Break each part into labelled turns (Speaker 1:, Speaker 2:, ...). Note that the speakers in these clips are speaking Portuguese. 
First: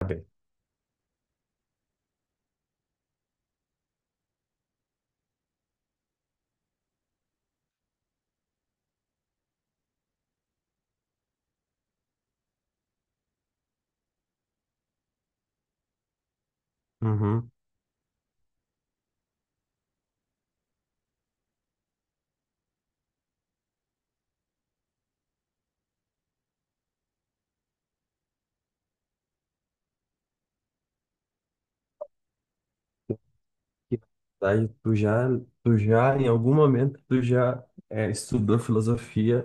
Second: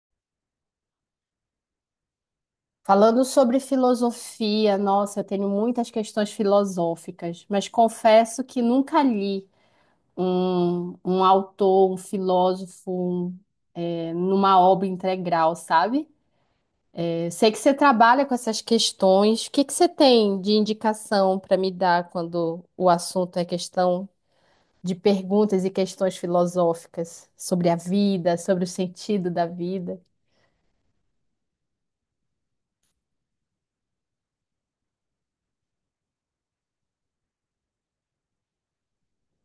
Speaker 1: Sabe?
Speaker 2: Falando sobre filosofia, nossa, eu tenho muitas questões filosóficas, mas confesso que nunca li um autor, um filósofo, um, numa obra integral, sabe?
Speaker 1: Uhum.
Speaker 2: Sei que você trabalha com essas questões. O que que você tem de indicação para me dar quando o assunto é questão de perguntas e questões filosóficas sobre a vida, sobre o sentido da vida?
Speaker 1: Que, na verdade, tu já, em algum momento, tu já estudou filosofia,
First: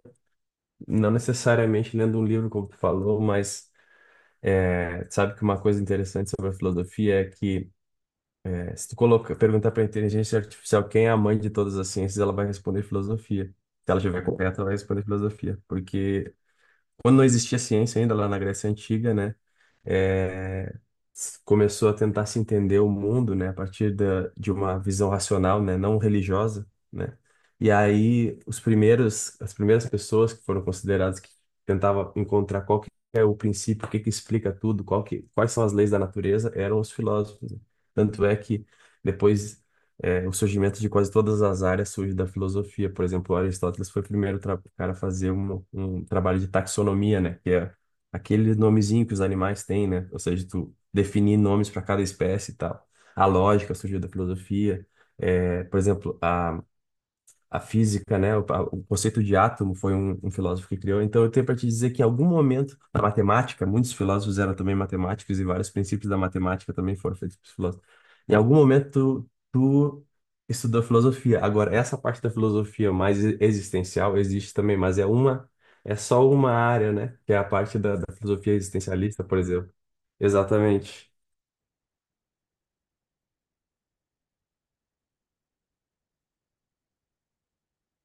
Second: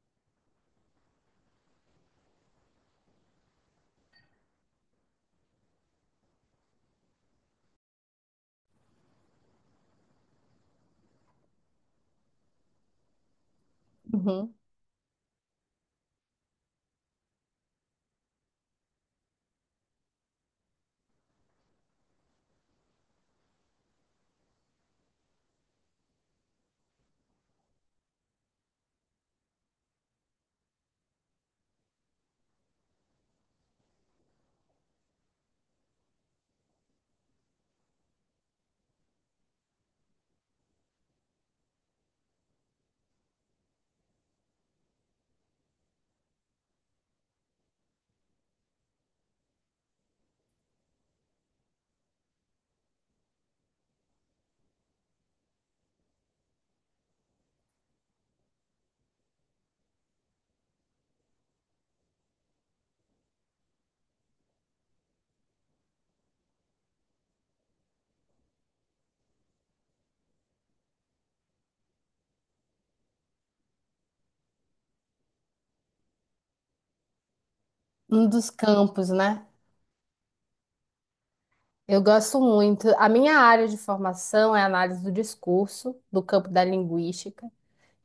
Speaker 1: não necessariamente lendo um livro, como tu falou, mas sabe que uma coisa interessante sobre a filosofia é que se tu coloca, perguntar para a inteligência artificial quem é a mãe de todas as ciências, ela vai responder filosofia. Se ela estiver
Speaker 2: Uhum.
Speaker 1: correta, ela vai responder filosofia, porque quando não existia ciência ainda lá na Grécia Antiga, né? é, Começou a tentar se entender o mundo, né, a partir de uma visão racional, né, não religiosa, né? E aí os primeiros, as primeiras pessoas que foram consideradas que tentavam encontrar qual que é o princípio, o que que explica tudo, qual que, quais são as leis da natureza, eram os filósofos, né? Tanto é que depois o surgimento de quase todas as áreas surge da filosofia. Por exemplo, Aristóteles foi o primeiro cara a fazer um trabalho de taxonomia, né? Que é aquele nomezinho que os animais têm, né? Ou seja, tu definir nomes para cada espécie e tal. A lógica surgiu da filosofia. É, por exemplo, a física, né, o conceito de átomo foi um filósofo que criou. Então, eu tenho para te dizer que em algum momento na matemática, muitos filósofos eram também matemáticos e vários princípios da matemática também foram feitos por filósofos. Em algum momento, tu estudou filosofia. Agora, essa parte da filosofia mais existencial existe também, mas é é só uma área, né, que é a parte da
Speaker 2: Um dos
Speaker 1: filosofia
Speaker 2: campos,
Speaker 1: existencialista, por
Speaker 2: né?
Speaker 1: exemplo. Exatamente.
Speaker 2: Eu gosto muito. A minha área de formação é análise do discurso, do campo da linguística,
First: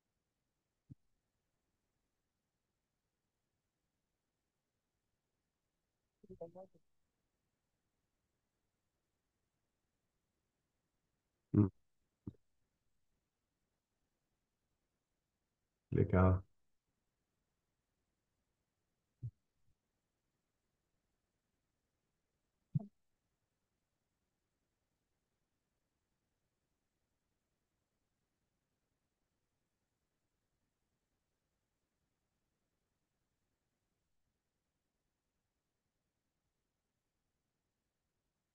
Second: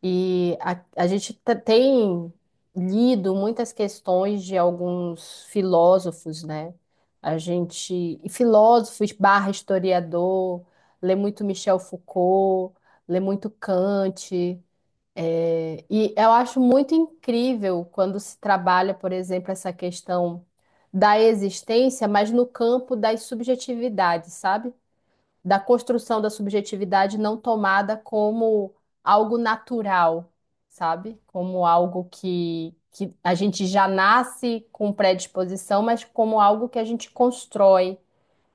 Speaker 2: e a gente tem lido muitas questões de alguns filósofos, né? A gente, e filósofos barra historiador, lê muito
Speaker 1: Hum.
Speaker 2: Michel Foucault, lê muito Kant. É, e eu
Speaker 1: Legal.
Speaker 2: acho muito incrível quando se trabalha, por exemplo, essa questão da existência, mas no campo das subjetividades, sabe? Da construção da subjetividade não tomada como algo natural, sabe? Como algo que a gente já nasce com predisposição, mas como algo que a gente constrói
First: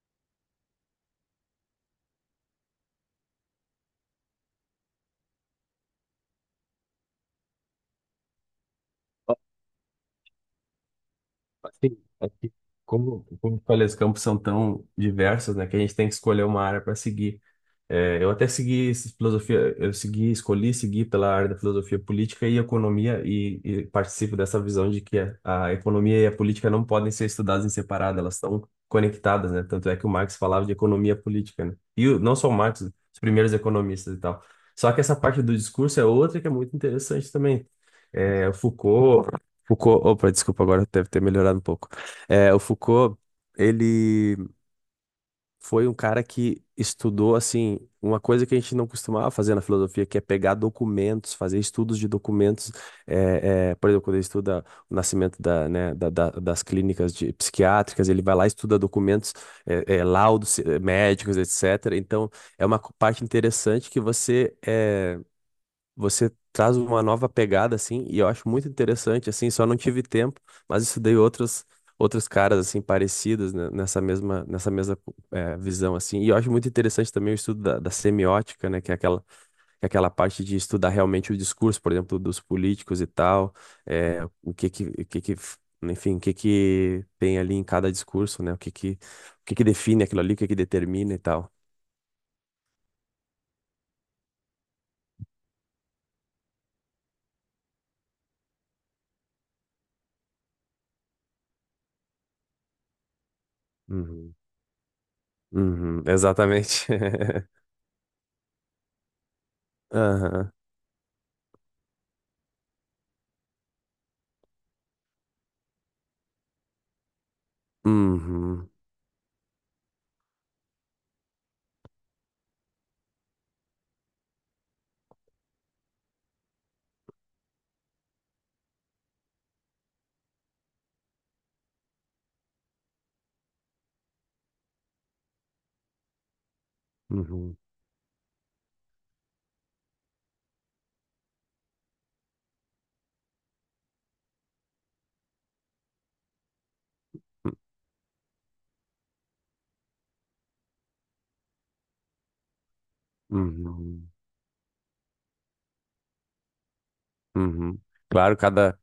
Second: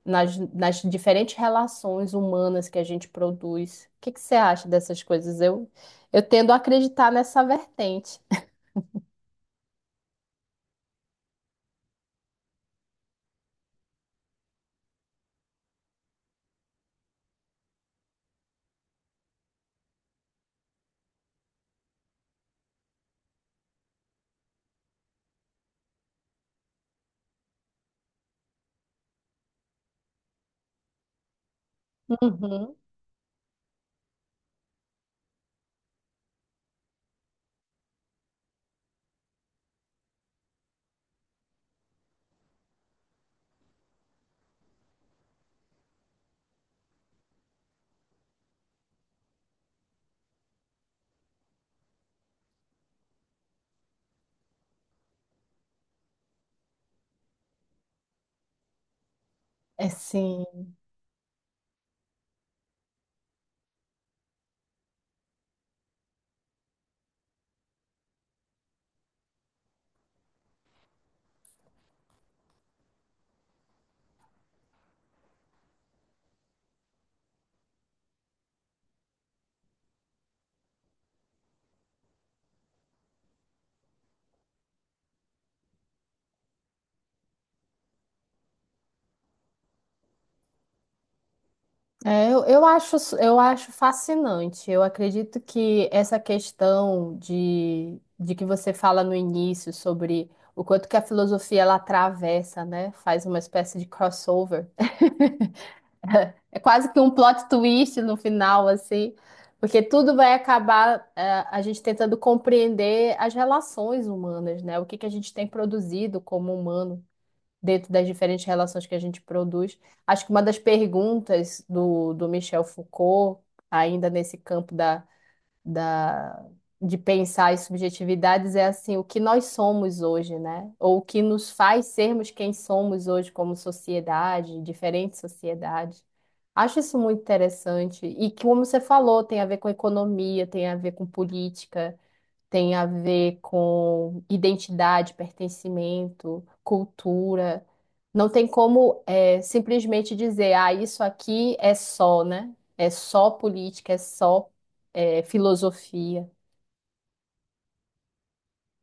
Speaker 2: nas diferentes relações humanas que a gente produz. O que que você acha dessas coisas? Eu tendo a acreditar nessa vertente.
Speaker 1: Assim, é que como eu falei, os campos são tão diversos, né, que a gente tem que escolher uma área para seguir. É, eu até segui filosofia, eu segui, escolhi seguir pela área da filosofia política e economia e participo dessa visão de que a economia e a política não podem ser estudadas em separado, elas estão conectadas, né? Tanto é que o Marx falava de economia política, né? E não só o
Speaker 2: Uhum.
Speaker 1: Marx, os primeiros economistas e tal. Só que essa parte do discurso é outra que é muito interessante também. É, o Foucault, Foucault, opa, desculpa, agora deve ter melhorado um pouco. É, o Foucault, ele foi um cara que estudou, assim, uma coisa que a gente não costumava fazer na filosofia, que é pegar documentos, fazer estudos de documentos. Por exemplo, quando ele estuda o nascimento da, né, das clínicas psiquiátricas, ele vai lá e estuda documentos,
Speaker 2: É sim.
Speaker 1: laudos, médicos, etc. Então, é uma parte interessante que você... é, você traz uma nova pegada assim, e eu acho muito interessante assim, só não tive tempo, mas estudei outros caras assim parecidos, né, nessa mesma visão assim. E eu acho muito interessante também o estudo da semiótica, né, que é aquela parte de estudar realmente o discurso, por exemplo, dos políticos e tal, o que que enfim, o que que tem ali em cada discurso, né? O que que define aquilo ali, o que que determina e tal.
Speaker 2: É, eu acho, eu acho fascinante. Eu acredito que essa questão de que você fala no início sobre o quanto que a filosofia ela atravessa, né? Faz uma espécie de
Speaker 1: Uhum.
Speaker 2: crossover.
Speaker 1: Uhum,
Speaker 2: É
Speaker 1: exatamente.
Speaker 2: quase que um plot twist no final, assim, porque tudo vai
Speaker 1: Aham.
Speaker 2: acabar, a gente tentando compreender as relações humanas, né? O que que a gente tem produzido como humano dentro das diferentes
Speaker 1: Uhum,
Speaker 2: relações que a gente produz. Acho que uma das perguntas do, do Michel Foucault, ainda nesse campo da de pensar as subjetividades é assim, o que nós somos hoje, né? Ou o que nos faz sermos quem somos hoje como sociedade, diferentes sociedades. Acho isso muito
Speaker 1: uhum,
Speaker 2: interessante. E que, como você falou, tem a ver com economia, tem a ver com política, tem a ver com identidade, pertencimento, cultura. Não tem como é, simplesmente dizer, ah, isso aqui é só, né? É só política, é
Speaker 1: uhum,
Speaker 2: só é, filosofia.
Speaker 1: uhum. Claro, cada,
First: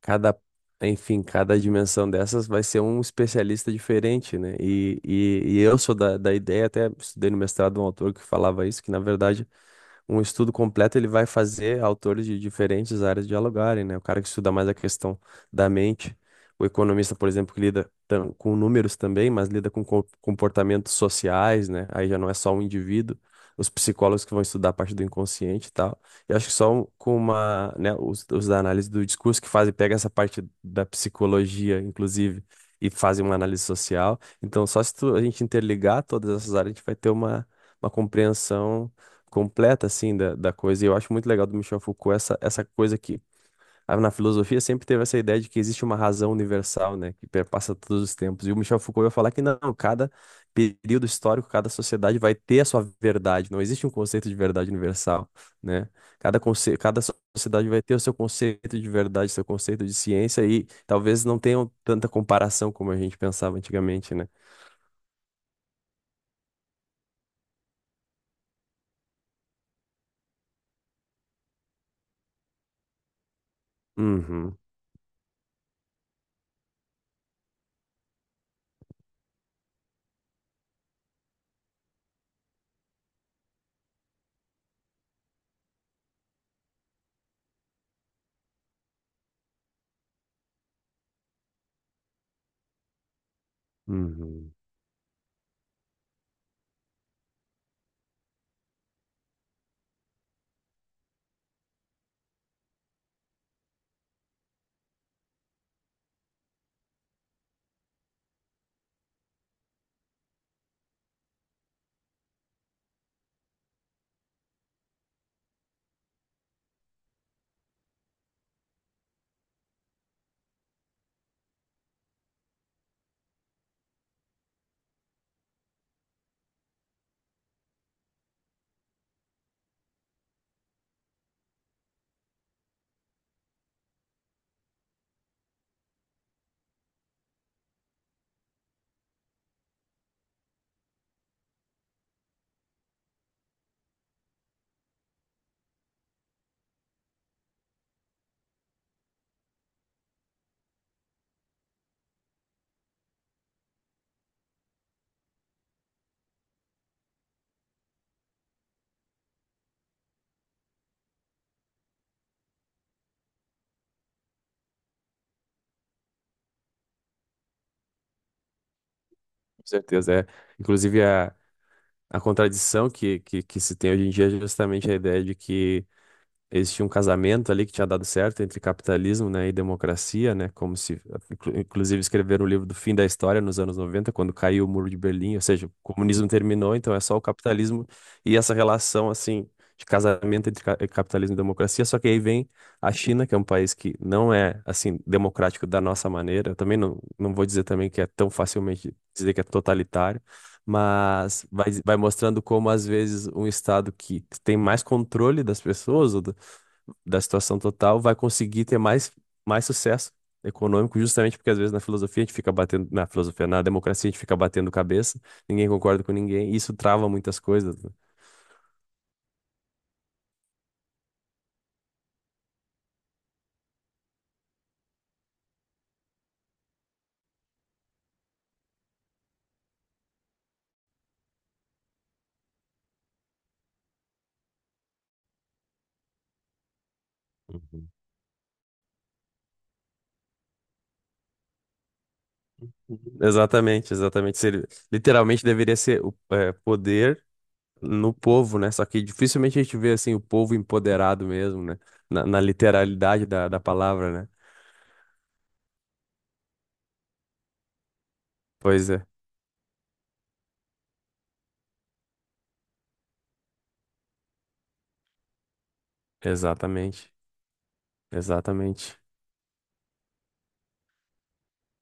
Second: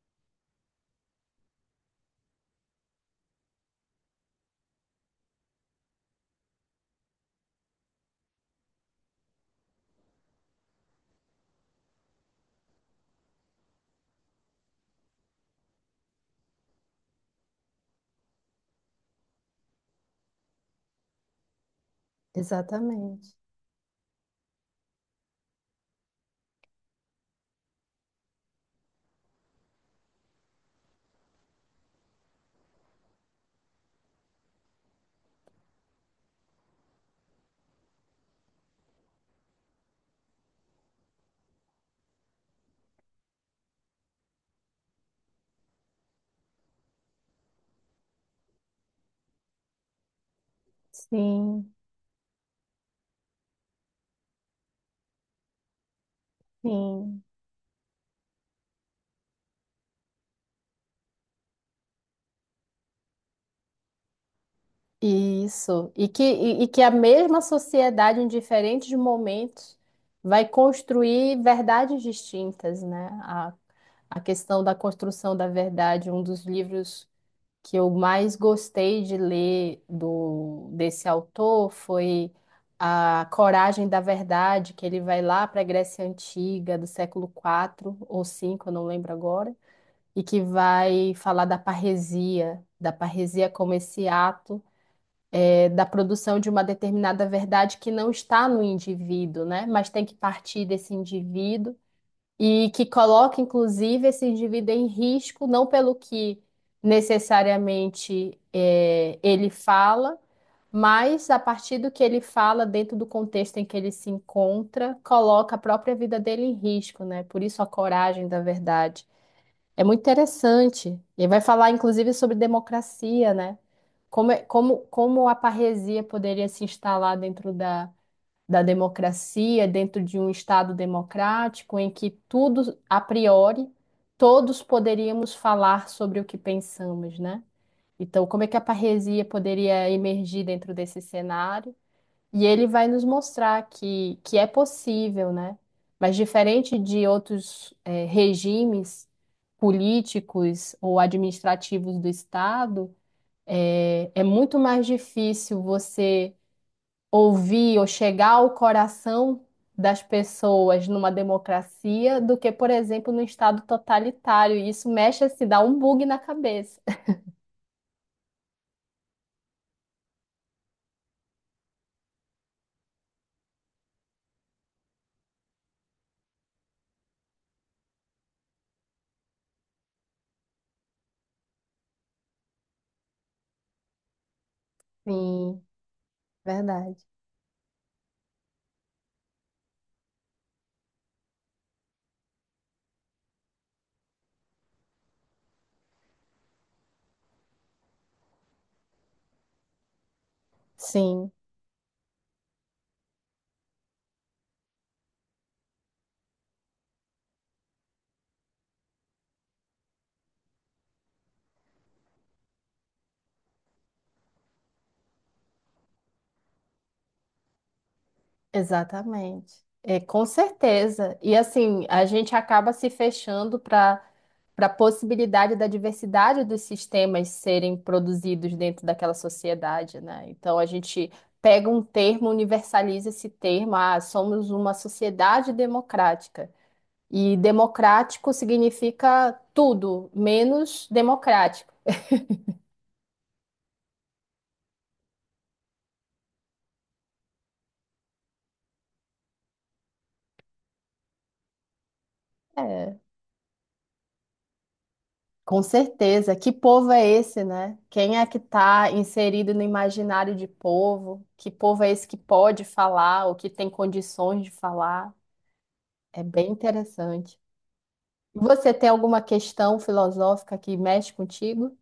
Speaker 1: cada, Enfim, cada dimensão dessas vai ser um especialista diferente, né? E eu sou da ideia, até estudei no mestrado um autor que falava isso, que na verdade um estudo completo ele vai fazer autores de diferentes áreas dialogarem, né? O cara que estuda mais a questão da mente, o economista, por exemplo, que lida com números também, mas lida com comportamentos sociais, né? Aí já não é só um indivíduo.
Speaker 2: Exatamente.
Speaker 1: Os psicólogos que vão estudar a parte do inconsciente e tal. Eu acho que só com uma, né, os da análise do discurso que fazem, pega essa parte da psicologia, inclusive, e fazem uma análise social. Então, só se a gente interligar todas essas áreas, a gente vai ter uma compreensão completa assim da coisa. E eu acho muito legal do Michel Foucault essa coisa que ah, na filosofia sempre teve essa ideia de que existe uma razão universal, né, que perpassa todos os tempos. E o Michel Foucault vai falar que não, cada período histórico, cada
Speaker 2: Sim,
Speaker 1: sociedade vai ter a sua verdade. Não existe um conceito de verdade universal, né? Cada
Speaker 2: sim.
Speaker 1: sociedade vai ter o seu conceito de verdade, seu conceito de ciência e talvez não tenham tanta comparação como a gente pensava antigamente, né?
Speaker 2: Isso. E que a mesma sociedade, em diferentes momentos, vai construir verdades distintas, né? A
Speaker 1: Uhum.
Speaker 2: questão da construção da verdade, um dos livros que eu mais gostei de ler do desse autor foi A Coragem da Verdade, que ele vai lá para a Grécia Antiga, do século quatro ou cinco eu não lembro agora, e que vai falar da parresia como esse
Speaker 1: Uhum.
Speaker 2: ato é, da produção de uma determinada verdade que não está no indivíduo, né? Mas tem que partir desse indivíduo e que coloca, inclusive, esse indivíduo em risco, não pelo que necessariamente ele fala, mas a partir do que ele fala, dentro do contexto em que ele se encontra, coloca a própria vida dele em risco, né? Por isso a coragem da verdade. É muito interessante. Ele vai falar, inclusive, sobre democracia, né? Como, como, como a parresia poderia se instalar dentro da democracia, dentro de um Estado democrático, em que tudo, a priori, todos poderíamos falar sobre o que pensamos, né? Então, como é que a parresia poderia emergir dentro desse cenário? E ele vai nos mostrar que é possível, né? Mas diferente de outros, regimes políticos ou administrativos do Estado, é, é muito mais difícil você ouvir ou chegar ao coração das pessoas numa democracia do que, por exemplo, no estado totalitário. E isso mexe, se dá um bug na cabeça.
Speaker 1: Com certeza, é. Inclusive, a, A contradição que se tem hoje em dia é justamente a ideia de que eles tinham um casamento ali que tinha dado certo entre capitalismo, né, e democracia, né, como se, inclusive, escreveram o livro do fim da história nos anos 90, quando caiu o Muro de Berlim, ou
Speaker 2: Sim,
Speaker 1: seja, o comunismo terminou, então
Speaker 2: verdade.
Speaker 1: é só o capitalismo e essa relação, assim, de casamento entre capitalismo e democracia, só que aí vem a China, que é um país que não é, assim, democrático da nossa maneira, eu também não vou dizer também que é tão facilmente dizer que é totalitário,
Speaker 2: Sim,
Speaker 1: mas vai mostrando como às vezes um estado que tem mais controle das pessoas, ou da situação total, vai conseguir ter mais sucesso econômico, justamente porque às vezes na filosofia a gente fica batendo, na filosofia, na democracia a gente fica batendo cabeça, ninguém concorda com ninguém, e isso trava muitas coisas, né?
Speaker 2: exatamente. É, com certeza. E assim, a gente acaba se fechando para para a possibilidade da diversidade dos sistemas serem produzidos dentro daquela sociedade, né? Então a gente pega um termo, universaliza esse termo, ah, somos uma sociedade democrática. E
Speaker 1: Uhum.
Speaker 2: democrático significa tudo, menos democrático.
Speaker 1: Exatamente, exatamente. Literalmente deveria ser o é, poder no povo, né? Só que dificilmente a gente vê assim o povo empoderado mesmo, né? Na
Speaker 2: É,
Speaker 1: literalidade da palavra, né?
Speaker 2: com certeza. Que povo é esse, né? Quem é que está
Speaker 1: Pois é,
Speaker 2: inserido no imaginário de povo? Que povo é esse que pode falar ou que tem condições de falar? É bem
Speaker 1: exatamente,
Speaker 2: interessante. Você tem
Speaker 1: exatamente.
Speaker 2: alguma questão filosófica que mexe contigo?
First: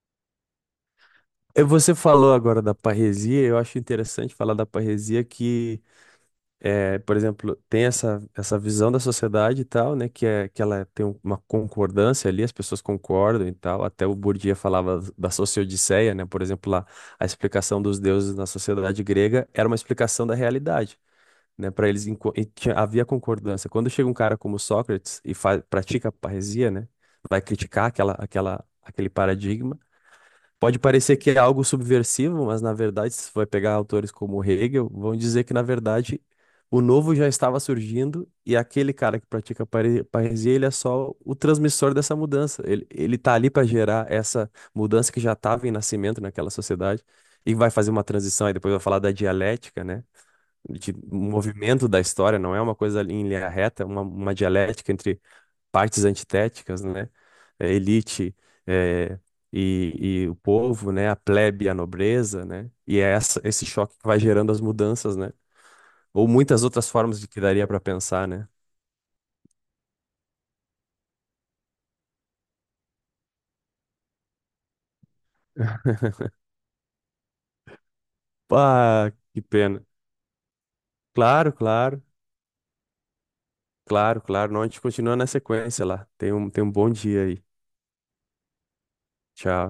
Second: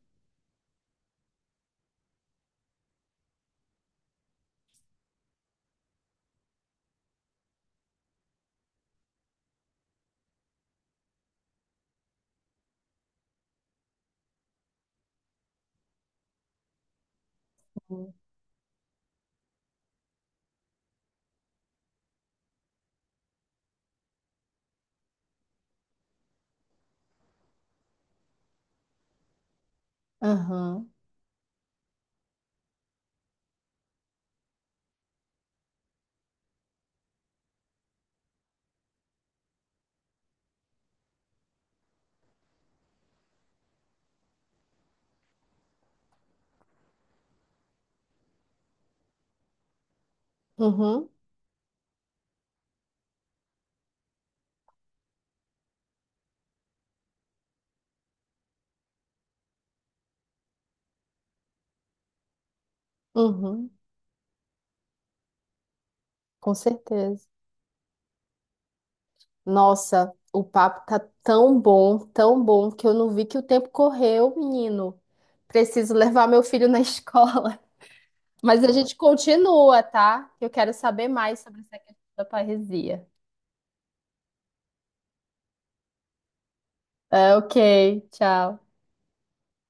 Speaker 1: Você falou agora da parresia, eu acho interessante falar da parresia que, por exemplo, tem essa visão da sociedade e tal, né, que ela tem uma concordância ali, as pessoas concordam e tal, até o Bourdieu falava da sociodiceia, né, por exemplo, lá, a explicação dos
Speaker 2: Uhum.
Speaker 1: deuses na sociedade grega era uma explicação da realidade, né, para eles havia concordância. Quando chega um cara como Sócrates e pratica a parresia, né, vai criticar aquele paradigma. Pode parecer que é algo subversivo, mas na verdade, se vai pegar autores como Hegel, vão dizer que na verdade o novo já estava surgindo e aquele cara que pratica parresia, ele é só o transmissor dessa mudança. Ele tá ali para gerar essa mudança que já estava em nascimento naquela sociedade e vai fazer uma transição. Aí depois vai falar da dialética, né? De
Speaker 2: Uhum,
Speaker 1: um movimento da história, não é uma coisa em linha reta, é uma dialética entre partes antitéticas, né? A elite eh, e o povo, né? A plebe e a nobreza, né? E é essa, esse
Speaker 2: uhum,
Speaker 1: choque que vai gerando as mudanças, né? Ou
Speaker 2: com
Speaker 1: muitas outras formas
Speaker 2: certeza.
Speaker 1: de que daria para pensar, né?
Speaker 2: Nossa, o papo tá tão bom, que eu não vi que o tempo correu, menino. Preciso levar meu filho na escola. Mas a gente
Speaker 1: Ah, que
Speaker 2: continua,
Speaker 1: pena.
Speaker 2: tá? Eu quero saber mais
Speaker 1: Claro,
Speaker 2: sobre essa questão
Speaker 1: claro,
Speaker 2: da parresia.
Speaker 1: Claro, claro. Não, a gente continua na sequência lá. Tem tem um bom dia
Speaker 2: É,
Speaker 1: aí.
Speaker 2: ok, tchau.
Speaker 1: Tchau.